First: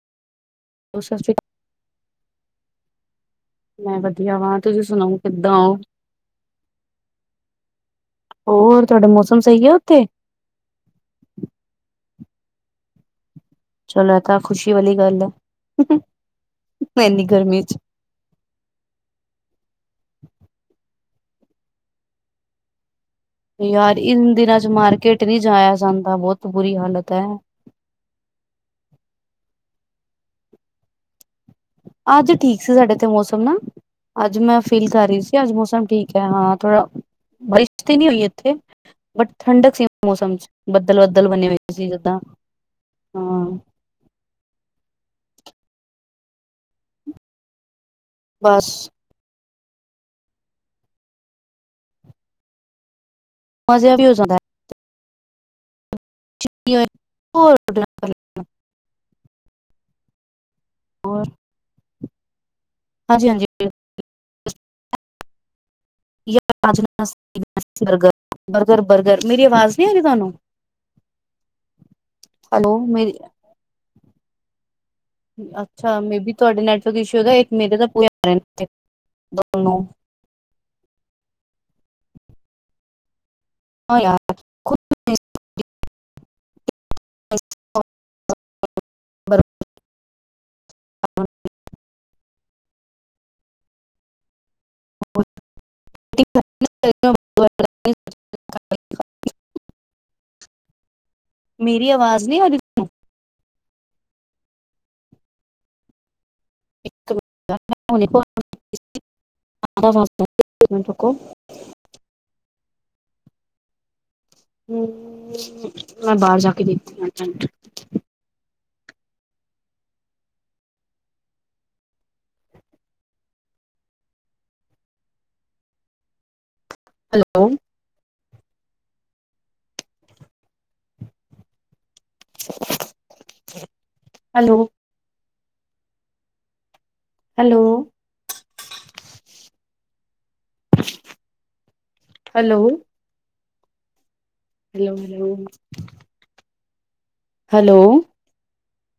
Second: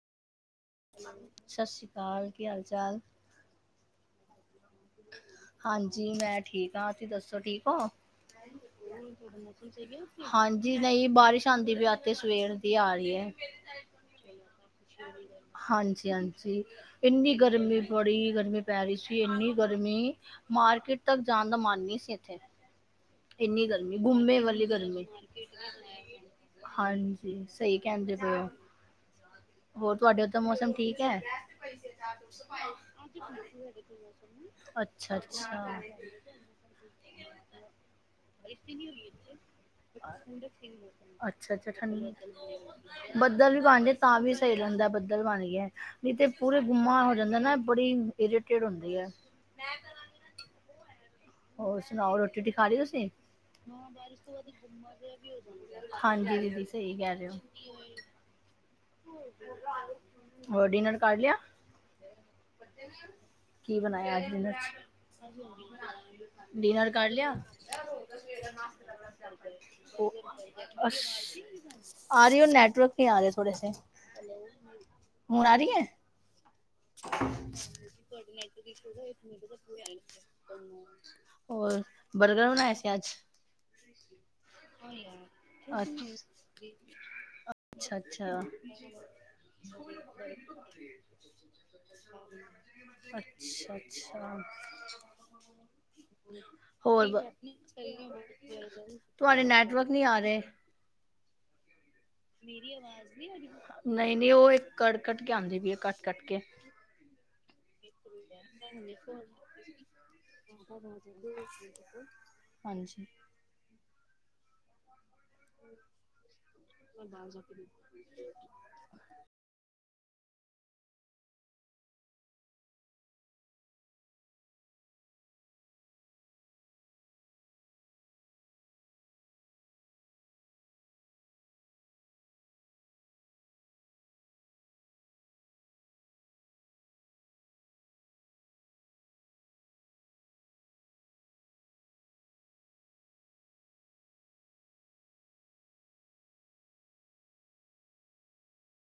ਸਤਿ ਸ੍ਰੀ ਅਕਾਲ। ਕੀ ਹਾਲ ਚਾਲ?? ਮੈਂ ਵਧੀਆ ਵਾਂ। ਤੁਸੀਂ ਸੁਣਾਓ ਕਿੱਦਾਂ ਹੋ ਹਾਂਜੀ ਮੈਂ ਠੀਕ ਆ। ਤੁਸੀਂ ਦੱਸੋ ਠੀਕ ਓ? ਹੋਰ ਤੁਹਾਡਾ ਮੌਸਮ ਸਹੀ ਏ ਉੱਥੇ? ਹਾਂਜੀ ਨਹੀਂ ਬਾਰਿਸ਼ ਆਦੀ ਪਈ ਆ ਤੇ ਸਵੇਰ ਦੀ ਆ ਰਹੀ ਐ। ਚਲੋ ਇਹ ਤਾਂ ਖੁਸ਼ੀ ਵਾਲੀ ਗੱਲ ਹੈ ਹਾਂਜੀ, ਹਾਂਜੀ ਇੰਨੀ ਗਰਮੀ ਬੜੀ ਗਰਮੀ ਪੈ ਰਹੀ ਸੀ। ਇੰਨੀ ਗਰਮੀ ਮਾਰਕੀਟ ਤੱਕ ਜਾਣ ਦਾ ਮਨ ਨਹੀਂ ਸੀ ਇੱਥੇ। ਇੰਨੀ ਯਾਰ ਗਰਮੀ ਇਨ ਗੁੰਮੇ ਦਿਨਾਂ ਵਾਲੀ ਚ ਗਰਮੀ। ਮਾਰਕੀਟ ਨਹੀਂ ਜਾਇਆ ਜਾਂਦਾ ਬਹੁਤ ਬੁਰੀ ਹਾਲਤ ਹੈ ਹਾਂਜੀ ਸਹੀ ਕਹਿੰਦੇ ਪਏ ਓ। ਹੋਰ ਤੁਹਾਡੇ ਉਧਰ ਤਾਂ ਮੌਸਮ ਠੀਕ ਏ। ਅੱਜ ਠੀਕ ਸੀ ਸਾਡੇ ਤੇ ਮੌਸਮ ਨਾ ਅੱਜ ਮੈਂ ਫੀਲ ਕਰ ਅੱਛਾ ਰਹੀ ਸੀ ਅੱਜ ਅੱਛਾ ਮੌਸਮ ਠੀਕ ਏ ਹਾਂ ਥੋੜਾ ਬਾਰਿਸ਼ ਤੇ ਨਹੀਂ ਹੋਈ? ਇੱਥੇ ਬਟ ਠੰਡਕ ਸੀ [unintelligible] ਮੌਸਮ ਚ ਬੱਦਲ ਬੱਦਲ ਬਣੇ ਅੱਛਾ, ਹੋਏ ਅੱਛਾ ਸੀ ਠੰ ਜਿੱਦਾਂ ਹਾਂ ਬੱਦਲ ਵੀ ਬਣ ਗ ਤਾਂ ਵੀ ਸਹੀ ਰਹਿੰਦਾ ਬੱਦਲ ਬਣ ਗਿਆ। ਨਹੀਂ ਤੇ ਪੂਰੇ ਗੁਮਾ ਹੋ ਜਾਂਦਾ ਨਾ ਬੜੀ ਇਰੀਟਿਡ ਬਸ ਹੁੰਦੀ ਐ। ਹੋਰ ਸੁਣਾਓ ਰੋਟੀ ਰੋਟੀ ਖਾ ਲਈ ਤੁਸੀਂ? ਮਜ਼ਾ ਵੀ ਹੋ ਜਾਂਦਾ ਹੈ ਹਾਂਜੀ ਦੀਦੀ ਸਹੀ ਕਹਿ ਰਹੇ ਹੋਰ ਹੋ। ਹੋ ਡਿਨਰ ਕਰ ਲਿਆ? ਹਾਂਜੀ, ਹਾਂਜੀ ਕੀ ਬਣਾਇਆ ਅੱਜ ਡਿਨਰ ਚ ਡਿਨਰ ਕਰ ਲਿਆ? [unintelligible] ਬਰਗਰ ਬਰਗਰ ਬਰਗਰ ਮੇਰੀ ਆਵਾਜ਼ ਨਹੀਂ ਆ ਰਹੀ ਤੁਹਾਨੂੰ [unintelligible] ਅ ਆ ਰਹੀ ਰ ਹੈਲੋ ਨੈਟਵਰਕ ਨਹੀਂ ਮੇਰੀ ਆ ਰਿਹੇ ਥੋੜੇ ਸੇ ਹੁਣ ਆ ਰਹੀ ਐ? ਅੱਛਾ ਮੇ ਬੀ ਤੁਹਾਡੇ ਨੈਟਵਰਕ ਇਸ਼ੂ ਹੈਗਾ ਇੱਕ ਮੇਰੇ ਤਾਂ ਪੂਰੇ ਆ ਰਹੇ ਨੇ ਦੋਨੋਂ [unintelligible] ਹੋਰ ਬਰਗਰ ਬਣਾਇਆ ਸੀੇ। ਆਜ ਹਾਂ ਯਾਰ ਅਛ [unintelligible] ਅੱਛਾ, ਅੱਛਾ ਅੱਛਾ, ਅੱਛਾ ਹੋਰ ਤੁਹਾਡੇ ਨੈਟਵਰਕ ਨੀ ਆ ਰਹੇ? ਮੇਰੀ ਆਵਾਜ਼ ਨਹੀਂ ਆ ਰਹੀ ਮੇਰੀ ਆਵਾਜ਼ ਨਹੀਂ ਨਹੀਂ ਉਹ ਇੱਕ ਕ ਕੱਟ ਕੇ ਆਉਂਦੀ ਵੀ ਹੈ ਕੱਟ ਕੱਟ ਕੇ [unintelligible] ਇੱਕ ਮਿੰਟ ਰੁਕੋ ਹਾਂਜੀ ਹਮ ਮੈਂ ਬਾਹਰ ਜਾ ਕੇ ਦੇਖਦੀ hello hello hello hello hello hello hello?